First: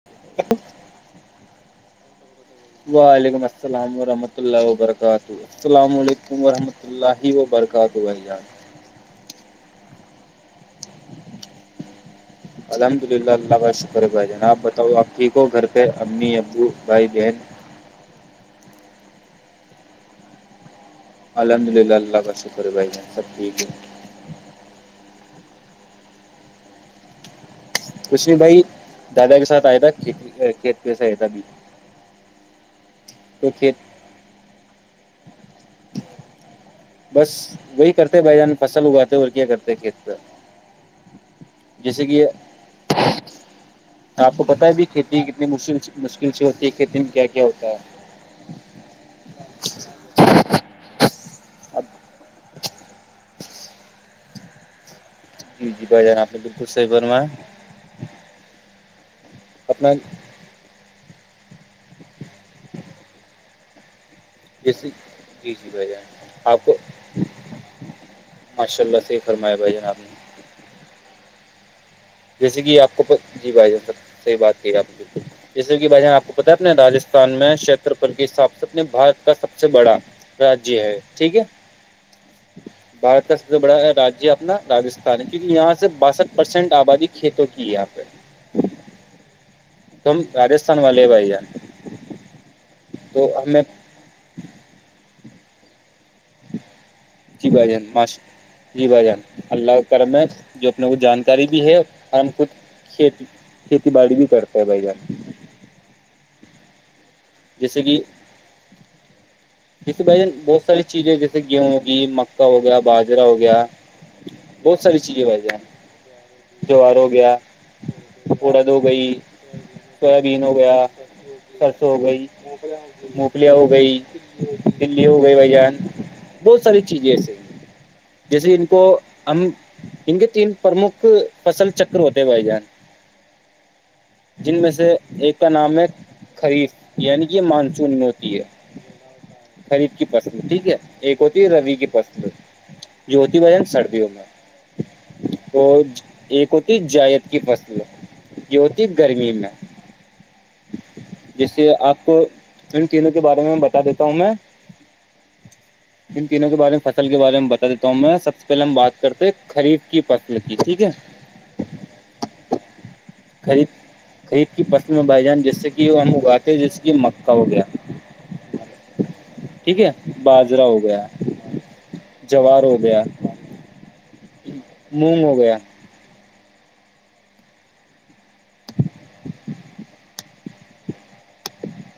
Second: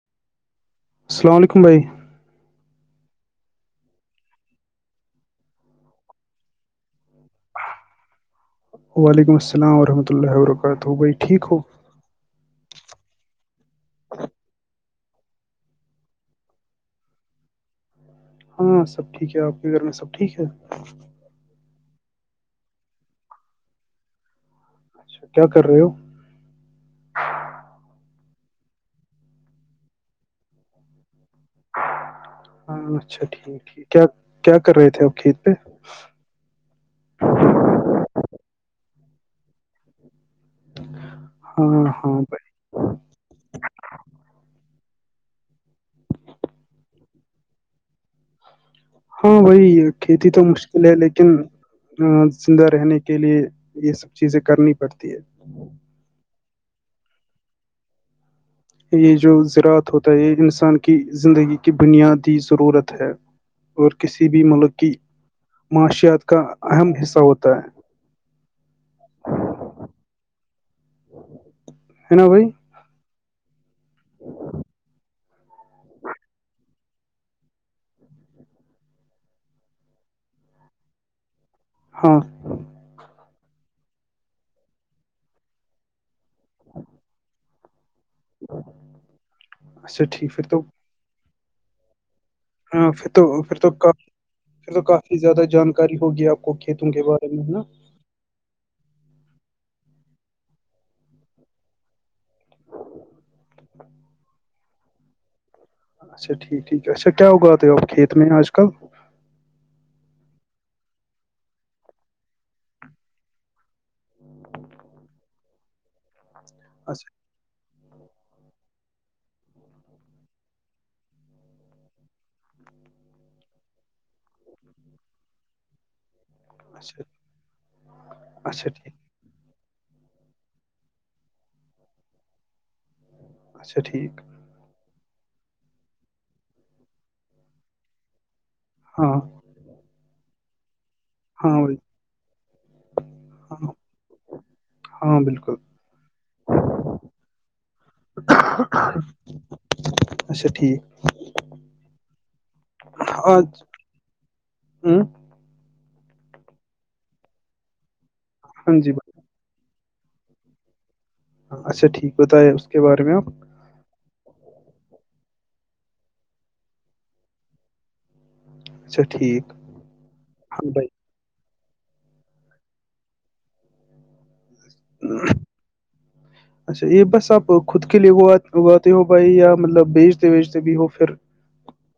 [inaudible] السلام علیکم بھائی وعلیکم السلام ورحمۃ اللہ وبرکاتہ السلام علیکم ورحمۃ اللہ و برکات بھائ جان وعلیکم السلام ورحمۃ اللہ وبرکاتہ بھائی ٹھیک ہو الحمد للہ اللہ کا شکر بھائی جا آب بتاؤ آپ ٹھیک ہو گھر پہ امی ابو بھائی بہن ہاں سب ٹھیک ہے آپ کے گھر میں سب ٹھیک ہے الحمد للہ اللہ کا شکر بھائی سب ٹھیک ہے اچھا کیا کر رہے ہو کچھ بھی بھائی دادا کے ساتھ آئے تھا کھیت میں سے آ تھا بھی ہاں اچھا ٹھیک کھیت ٹھیک کیا کیا کر رہے تھے آپ کھیت پہ بس وہی کرتے بھائی جان فصل اگاتے اور کیا کرتے ہیں کھیت کا ہاں جیسے ہاں کہ بھائی آپ کو پتہ ہے بھی کھیتی کتنی مشکل مشکل سے ہوتی ہے کھیتی میں کیا کیا ہوتا ہے ہاں بھائی کھیتی تو مشکل ہے لیکن اب آ، زندہ رہنے کے لیے یہ سب چیزیں کرنی پڑتی جی جی بھای جان آپ بالکل سی برم یہ جو زراعت اپنا ہوتا ہے یہ انسان کی زندگی کی بنیادی ضرورت ہے اور کسی بھی ملک جیسے کی جی جی بھائی جان معاشیات کا آپ کو اہم حصہ ہوتا ہے ماشاء اللہ سے صحیح فرمائے بھائی جان اپ نے [inaudible] ہے نا بھائی جیسے کہ آپ کو جی بھائی جان سب صحی بات کہ ہے آپ بالکل جیسے کہ آپ کو پتا ہے اپنے رجستھان میں چتر پل کے حساب سے اپنے بارت کا سب سے بڑا راجی ہے ٹھیک ہے ہاں بھارت کا سب سے بڑا رجیہ ہے اپنا راستھان ہے کیونک یہاں سے باسٹ پرسینٹ آبادی تو کی یہاں پہ ہاں ہم رجستھان والے بھائی جان ہاں پھر تو پھر تو کاف پھر تو کافی زیادہ جان کاری ہوگی آپ کو کھیتوں کے بارے میں ہے نا بس جی بھائی جان اللہ کرم میں جو اپنے کو جانکاری بھی ہے اور ہم کھ کھیتی کھیتی بای بھی کرتا ہے بائی گ اچھا ٹھیک ٹھیک ہے اچھا کیا اگاتے ہو جیسے آپ کہ کھیت میں آج کل جیسے بھائی ج بہت ساری چیزیں جیسے گیہوں ہوگی مکا ہو گیا باجرا ہو گیا بہت ساری چیزیں ویسے ہیں جوہار اچھا ہو گیا اورورد ہو گئی سویابین ہو گیا سرسوں ہو گئی مونگفلیا ہو گئی دلی ہو گئی بھ جان بہت ساری اچھا چیزیں ایسے ہیں جیسے ان اچھا کو ٹھیک ہم ان کے تین پرمکھ فصل چکر ہوتے ہیں بھائی جان اچھا ٹھیک جن میں سے ایک کا نام ہے خریف یعنی کہ مانسون میں ہوتی ہے ہاں خریف کی پسلو ٹھیک ہے ایک ہوتی ہاں روی بھائی کی پسلو جو ہوتی بان ہاں سردیوں میں ہاں بالکل وہ ایک ہوتی جائید کی فصل جوتی گرمی میں اچھا ٹھیک جیسے آپ کو ان چیزوں کے بارے میں آج بتا دیتا ہ میں ہوں ان تینوں کے بارے میں فصل کے بارے میں بتا دیتا ہوں میں سب سے اس پہلے ہم ہاں جی بات کرتے ہیں خریف کی فصل کی ٹھیک ہے ہاں اچھا ٹھیک ہو بتا ہے اس کے بارے میں آپ خرید خرید کی فصل میں بائی جان جیسے کہ ہم اگاتے جیسے کہ مکا ہو گیا ٹھیک ہے باجرا ہاں ہو بھائی گیا جوار ہو گیا مونگ ہو گیا اچھا یہ بس آپ خود کے لیے گواتے ہو بھائی یا مطلب بیچتے بیچتے بھی ہو پھر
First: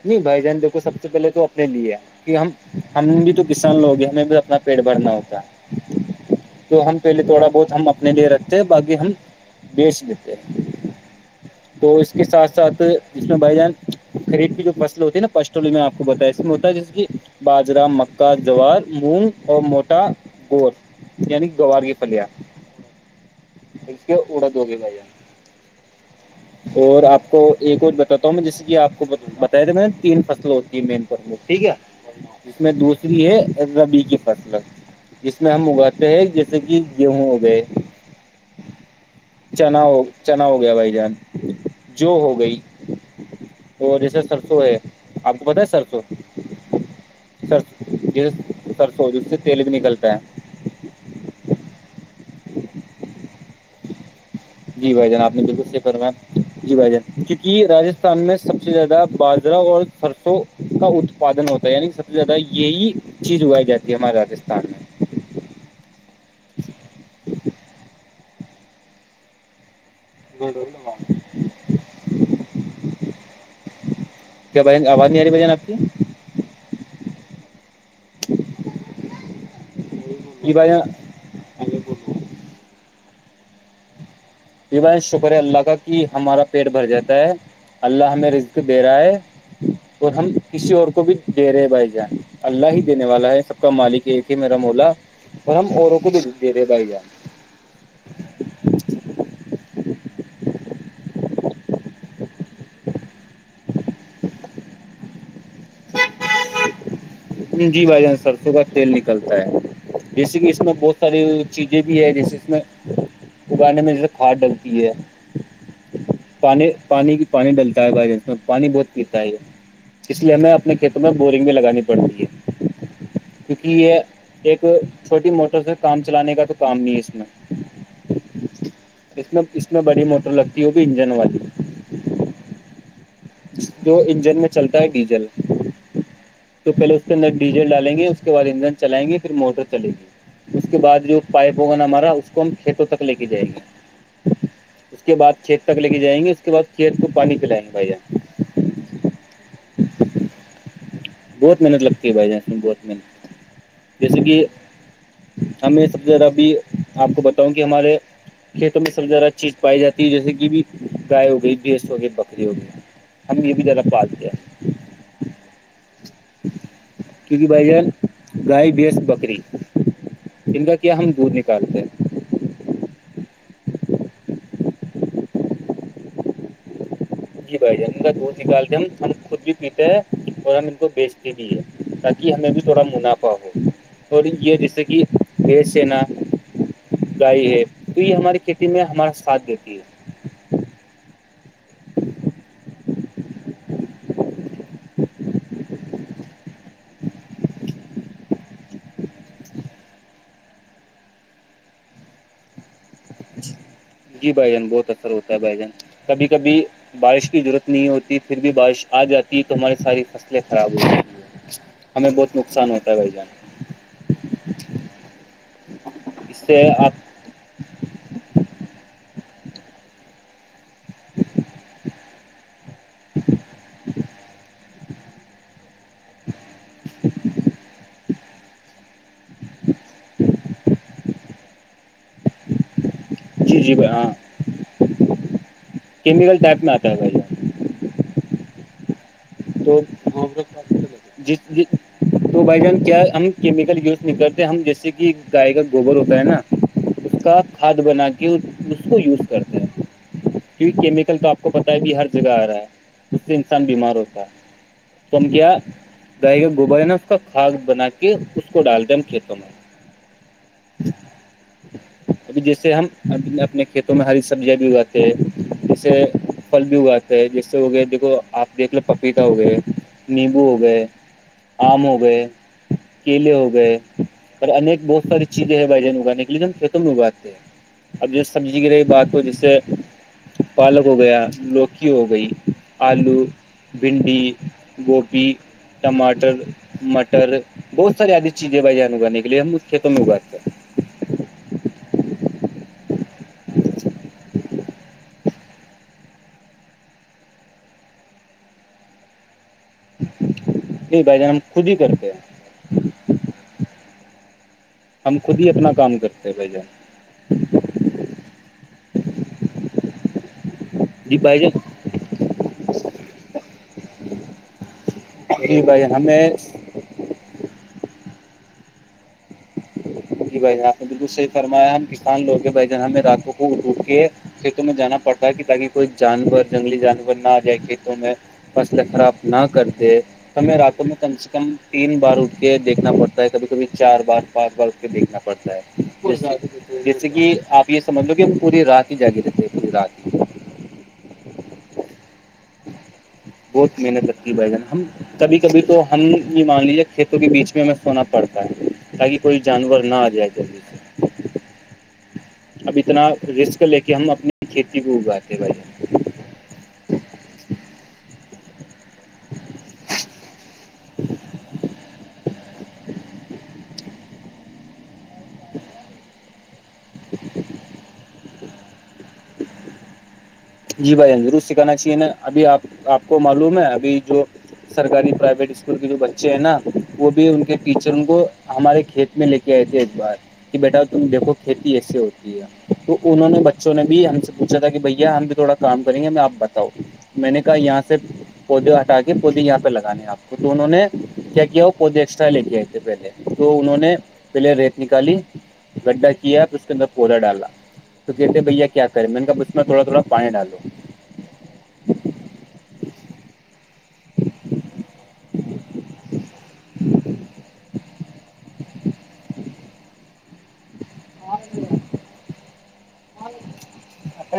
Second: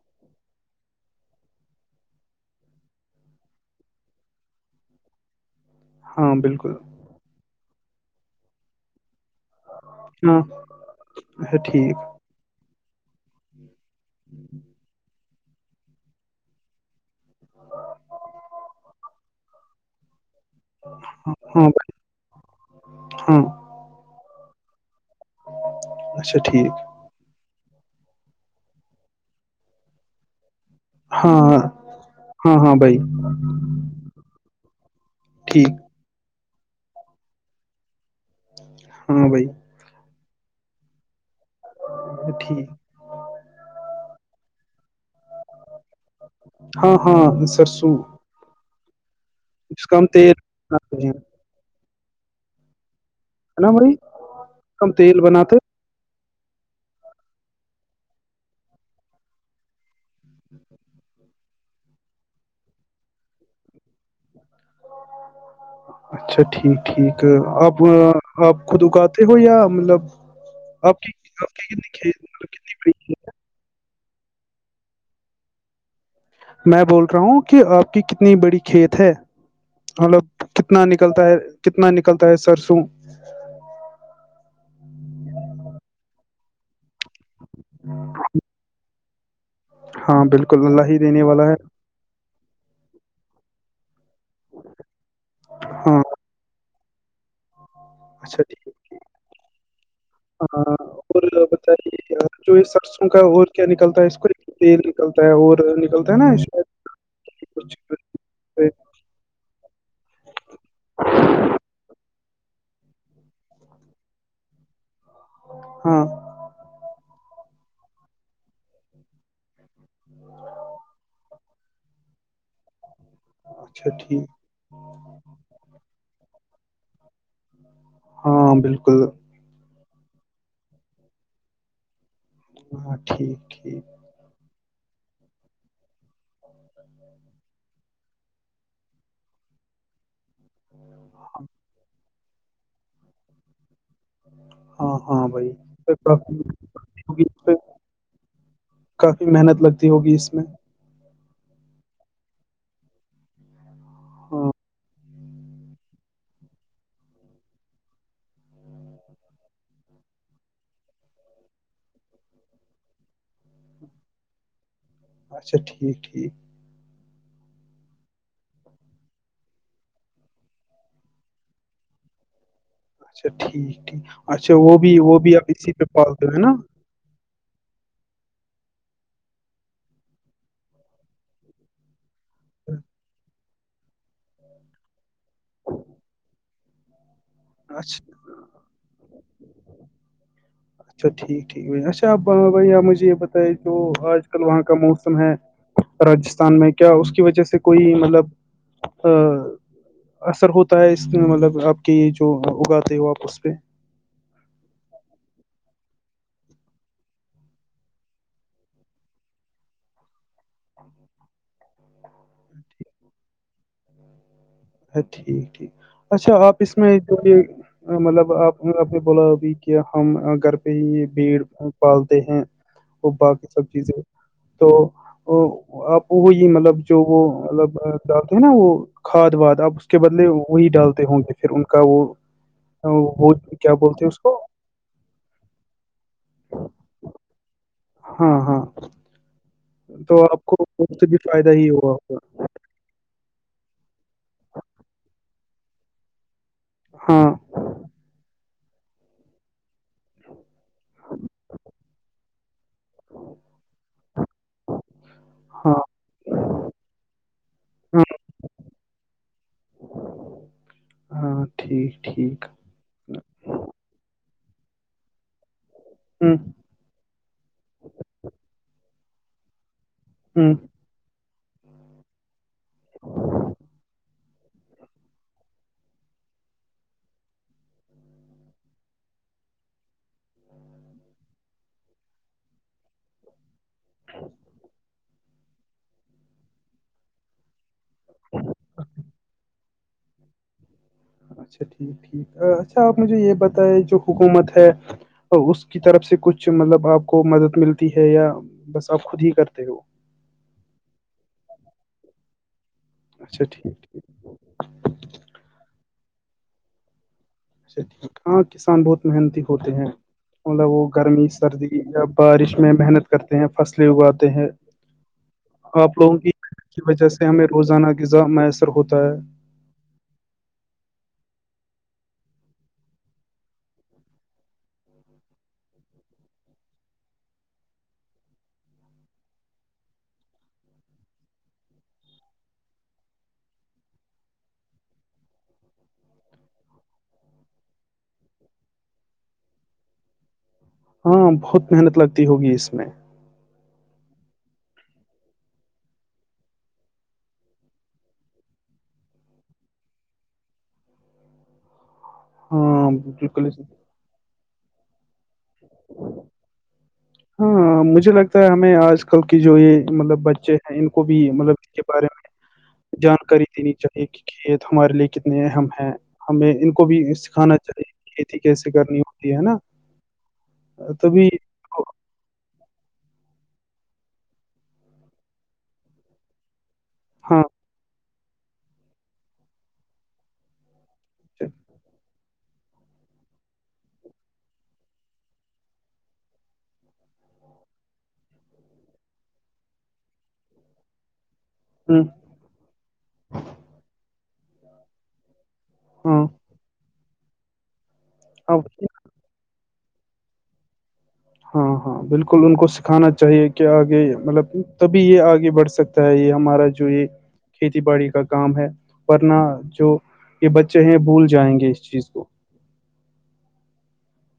نہیں بھائی جان دیکھو سب سے پہلے تو اپنے لیے ہے کہ ہم ہم بھی تو کسان لوگ ہیں ہمیں بھی اپنا پیٹ بھرنا ہوتا ہاں بالکل تو ہم پہلے تھوڑا بہت ہم اپنے لیے رکھتے ہیں بقی ہم بیچ دیتے ہاں ہیں اچھا ٹھیک تو اس کے ساتھ ساتھ جس میں بھائی جان خرید جو فس ہوتے نا پشچم ٹ میں آپ کو بتا اس میں ہوتا ہے جس کہ باجرا مکا جوار مونگ اور موٹا گور یعنی ہاں گوار بھائی یہ پیا ہاں اڑ دگے بھائی اچھا ٹھیک اور آپ کو ایک اور بتاتتاا ہوں میں جیسے کہ آپ کو میں تین فصلیں ہوتی ہے مین فسل ہاں ہاں ٹھیک ہے ج ہاں میں ہاں بھائی دوسری ہے اذبی کی فتل جس میں ہم ٹھیک اگا تو جیسے کہ گیہوں ہو گئے ہاں بھائی نا ہو چنا ہو گیا بھائی جان جو ہو گئی ٹھیک اور جیسے سر سو ہے آپ کو پت ہے سر تو ہاں ہاں سر سرسوں سر سوج اس سے تیل بھی جس کا ہم نکلتا تیل ہے بناتے ہیں ہے ن مری جی بھائی جان آپ نے بالکل سفرم جی بھائی جان کیونکہ رجستھان میں سب سے زیادہ بجرا اور فرسوں کا اتپادن ہوتا ہے یعنی سب سے زیادہ یہی چیز اگائی جاتی ہے ہمارے راستھان میں اچھا ٹھیک ٹھیک آپ آپ خود اگاتے ہو یا مطلب گڈور [unintelligible] آپ کی آپ کی کتنی کھیت مطلب کتنی بڑی ہے؟ کیا بجن آواز نہیں آ رہی بجان آپ کی میں بول رہا ہوں کہ آپ کی کتنی بڑی کھیت ہے مطلب جی بھائی کتنا جان نکلتا ہے کتنا نکلتا ہے سرسوں یہ بائی شکر ہے اللہ کا کہ ہمارا پیٹ بھر جاتا ہے اللہ ہمیں رزق دے رہا ہے اور ہاں ہم بالکل کسی اور اللہ ہی کو بھی دینے د والا ہے رہے بھائی جان اللہ ہی دینے والا ہے سب کا مالک ایک ہے میرا مولا اور ہم اوروں ہاں کو بھی دے رہے بھائی جان اچھا جی ہاں اور لوگ سے جو اس سرسوں کا اور کیا نکلتا ہے اس کو تیل نکلتا ہے اور نکلتا ہے نا شاید کچھ جی بھائی جان سرسوں کا تیل نکلتا ہے جیسے کہ اس میں بہت ساری چیزیں بھی ہے جیسے اس میں اگانے میں جسے کواد ڈلتی ہے ہاں پانی پانی کی پانی ڈلتا ہے ب میں پانی بہت پیتا ہے یہ اس لیے ہمیں اپنے کھیتوں میں بورنگ بھی لگانی پڑتی ہے کیونکہ اچھا یہ ٹھیک ایک چھوٹی موٹر سے کام چلانے کا تو کام نہیں ہے اس میں ہاں بالکل اس میں اس میں بڑی موٹر لگتی ہے وہ بھی انجن والی ہاں ٹھیک ٹھیک جو انجن میں چلتا ہے ڈیزل [unintelligible] تو پہل اس کے اندر ڈیزل ڈالیں گے اس کے بد انجن چلائیں گے پھر موٹر چلیں گی اس کے بعد جو پائپ ہوگا نا ہمارا اس کو ہم کھیتوں تک لے کے جائے گے ہاں اس کے ہاں بعد بھائی کھیت تک لے تو کے جائیں گے کافی اس کے بعد کھیت کو ہوگی پانی اس پہ پلائیں گے بھائییا کافی محنت لگتی ہوگی اس میں بہت محنت لگتی ہے بھائی جان اس میں بہت محنت جیسے کہ ہاں ہم میں سب سے زیادہ ابھی آپ کو بتاؤں کہ ہمارے کھیتوں میں سب زیادہ چیز پائی جاتی ہے جیسے کہ بھی گائے ہو گئی بھینس ہو گئی بکری ہو گئی ہم یہ بھی ذرا پات گیا اچھا ٹھیک ٹھیک کیک بائے جان پرائی بس بکری ان کا کیا ہم دودھ نکالتے ہیں اچھا ٹھیک ٹھیک اچھا وہ بھی وہ بھی آپ اسی پہ پالتے ہیں نا جی بھائی جان ان کا دودھ نکالتے ہم ہم خود بھی پیتے ہیں اور ہم ان کو بیچتے بھی ہیں تاکہ کہ ہمیں بھی تھوڑا منافع ہو تھڑی یہ جیسے کہ دیش سینا گائے ہے تو اچھا یہ ہماری کھیتی میں ہمارا ساتھ دیتی ہے اچھا ٹھیک بھ اچھا اپ بھ آپ مجھے یہ بتائیے جو آج کل وہاں کا موسم ہے راجستھان میں کیا اس کی وجہ سے کوئی مطلب اثر ہوتا ہے اس میں مطلب آپ کے جو اگاتے ہو آپ اس پہ جی بھائی جان بہت اثر ہوتا ہے بھائی جان کبھی کبھی بارش کی ضرورت نہیں ہوتی پھر بھی بارش آ جاتی تو ہماری ساری فصلیں خراب ہو ہیں ہمیں بہت نقصان ہوتا ہے بھائی جان ا ٹھیک ٹھیک اچھا آپ اس میں جو یہ مطلب آپ آپ نے بولا ابھی کہ ہم گھر پہ ہی بھیڑ پالتے ہیں وہ باقی سب چیزیں تو ا آپ وہی مطلب جو وہ مطلب جاتے ہیں نا وہ کھاد واد اب اس کے بدلے وہی ڈالتے ہوں گے پھر ان کا وہ وہ جی کیا جی بھائی بولتے ہاں اس کو کیمیکل ٹائپ میں آتا ہے بھائی جان ہاں ہاں تو آپ کو اس سے بھی جی فائدہ ہی ہوا ہوگا تو بائی جان کیا ہم کیمیکل یوز نہیں کرتے ہم جیسے کہ گائے کا گوبر ہوتا ہے نا اس ہاں کا کھاد بنا کے اس کو یوز کرتا کیونکہ کیمیکل تو آپ کو پتا ہے بھی ہر جگہ آ رہا ہے ج سے انسان بیمار ہوتا ہے سم کیایہ ہاں گائے کا گوبر ہے نا اس کا کھاد بنا ہاں کے اس کو ڈال د ہیں ہم کھیتوں میں ہاں ٹھیک ابھی ٹھیک جیسے ہم اپنے کھیتوں میں ہری سبزیاں بھی اگاتے ہیں جیسے ہ پھل بھی اگاتے جیس سے ہو گیا دیکھو آپ دیکھ لو پپیتا ہو گئے نیمبو ہ ہو گئے آم ہو گئے کیلے ہو گئے اور ایک بہت ساری چیزیں ہیں بھائی جان اگانے کے لیےیک ہم کھیتوں بھی اگاتے ہیں اب جو سبزی کی رہی بات کو جس سے پالک ہو گیا لوکی ہو گئی آلو بھنڈی گوبھی ٹماٹر مٹر بہت ساریےد چزیں بھائی جانگانے کے لیے ہم اس کت میں اگاتے ہیں اچھا ٹھیک ٹھیک اچھا آپ مجھے یہ بتائے جو حکومت ہے تو اس کی طرف سے کچھ مطلب آپ کو مدد ملتی ہے یا بس آپ خود ہی کرتے ہو بھائی جان ہم خود ہی کرتے ہیں اچا ٹھیک ٹھیک [unintelligible] ہم خود ہی اپنا کام کرتے بھ جان اچا ٹھیک ہاں کسان بہت محنتی ہوتے ہیں مطلب وہ جی گرمی بھائی جان سردی جب بارش میں محنت کرتے ہیں فصلیں اگاتے ہیں جی بھائی آپ جان لوگوں کی ہمیں کی وجہ سے ہمیں روزانہ غذا میسر ہوتا ہے جی بھائی جان آپ نے بالکل صحیح فرمایا ہم کسان لوگ بھائی جن ہمیں راتوں کو اٹوٹ کے کھیتوں میں جانا پڑتا ہے کہ تاکہ کوئی جانور جنگلی جانور نہ جائے کھیتوں میں فصلیں خراب نہ کر د ہمیں راتوں میں کم سے کم تین بار اٹھ کے دیکھنا پڑتا ہے کبھی کبھی چار بار بار اس کے دیکھنا پڑتا ہے جیسے کہ آپ یہ سمجھ لو کہ ہم پوری رات ہی جاگ رہتے پوری رات ہی ہاں بہت محنت لگتی ہوگی اس میں بہت محنت کرتی بھائی جان ہم کبھی کبھی تو ہم یہ مان لیجے کھیتوں کے بیچ میں ہمیں سونا پڑتا ہے تاکہ کوئی جانور نہ آ جائے جے اب ہاں اتنا بالکل رسک لے کے ہم اپنی کھیتی کو اگاتے ہیں بھائی ہاں مجھے لگتا ہے ہمیں آج آج کل کی جو یہ مطلب بچے ہیں ان کو بھی مطلب ان کے بارے میں جانکاری دینی چاہیے کہ کھیت ہمارے لیے کتنے اہم ہیں ہمیں ان کو بھی سکھانا چاہیے یہ تھی کیسے کرنی ہوتی ہے نا جی بھائی تبھی ضرور سکھانا چاہیے نا ابھی آپ آپ کو معلوم ہے ابھی جو سرکاری پرائیویٹ اسکول کے جو بچے ہیں نا وہ بھی ان ہاں کے ٹیچر ان کو ہمارے کھیت میں لے کے آئے تھے ایک بار بیٹا تم دیکھو کھیتی ایسے ہوتی ہے تو انہوں نے بچوں نے بھی ہم سے پوچھا تھا کہ بھیا ہم تھوڑا کام کریں گے میں آپ بتاؤ میں نے کہا یہاں سے پودے ہٹا کے پودے یہاں پہ لگانے آپ کو تو انہوں نے کیا کیا [unintelligible] ود ہوں ایکسٹرا لے کے آئے تھے پہلے تو انہوں نے پہلے ریت نکالی [unintelligible] گڈھا ہاں کیا پھر اس کے اندر پودا ڈالا تو کہتے اب بھیا کیا کریں میں نے کہ اس میں تھوڑا تھوڑا [unintelligible] پائن آلو [unintelligible] ہاں ہاں بالکل ان کو سکھانا چاہیے کہ آگے مطلب تبھی یہ آگے بڑھ سکتا ہے یہ ہمارا جوئی کھیتی باڑی کا کام ہے ورنہ جو یہ بچے ہیں بھول جائیں گے اس چیز کو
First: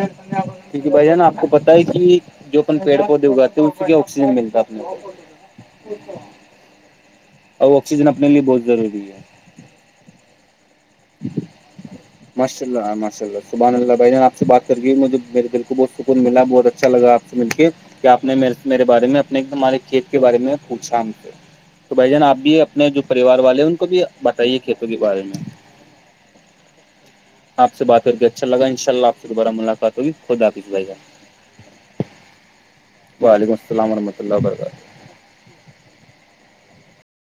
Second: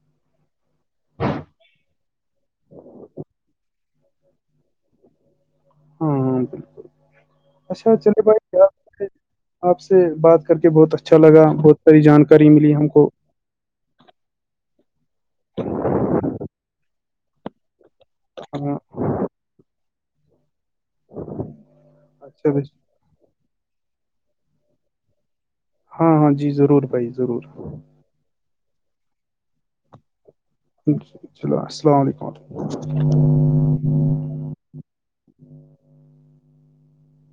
ا [unintelligible] کیونکہ بھیا نا آپ کو پتا ہے کہ جو اپن پیڑ پودے اگاتے ہیں اس کی کیا آکسیجن ملتا ہے اپنے کو [unintelligible] ہاں ہ بالکل اور اچھا آکسیجن چند اپنے بھائی لیے بہت کیا ضروری [unintelligible] ہے آپ سے بات کر کے بہت اچھا لگا بہت ساری جانکاری ماشاء ملی ہم اللہ کو ماشاء اللہ سبحان اللہ بائی ج آ سے بات کر مجھے میرے دل کو بہت سکون ملا بہت اچھا لا آپ سے مل کے [unintelligible] کیا آ نے ہاں میرے بارے میں اپنے ہمارے کھیت کے بارے میں [unintelligible] پوچھام سے تو بھائی جان آپ اچھا بھی بھائی۔ اپنے جو پریوار والے ہیں ان کو بھی بتائیے کھیتوں کے بارے میں ہاں ہاں جی ضرور بھائی ضرور آپ سے بات کر کے اچھا لگا ان شا اللہ آپ سے دوبارہ ملاقات تو خد حافظ گ چلو السلام علیکم وعلیکم السلام ورحمۃ اللہ وبرکاتہ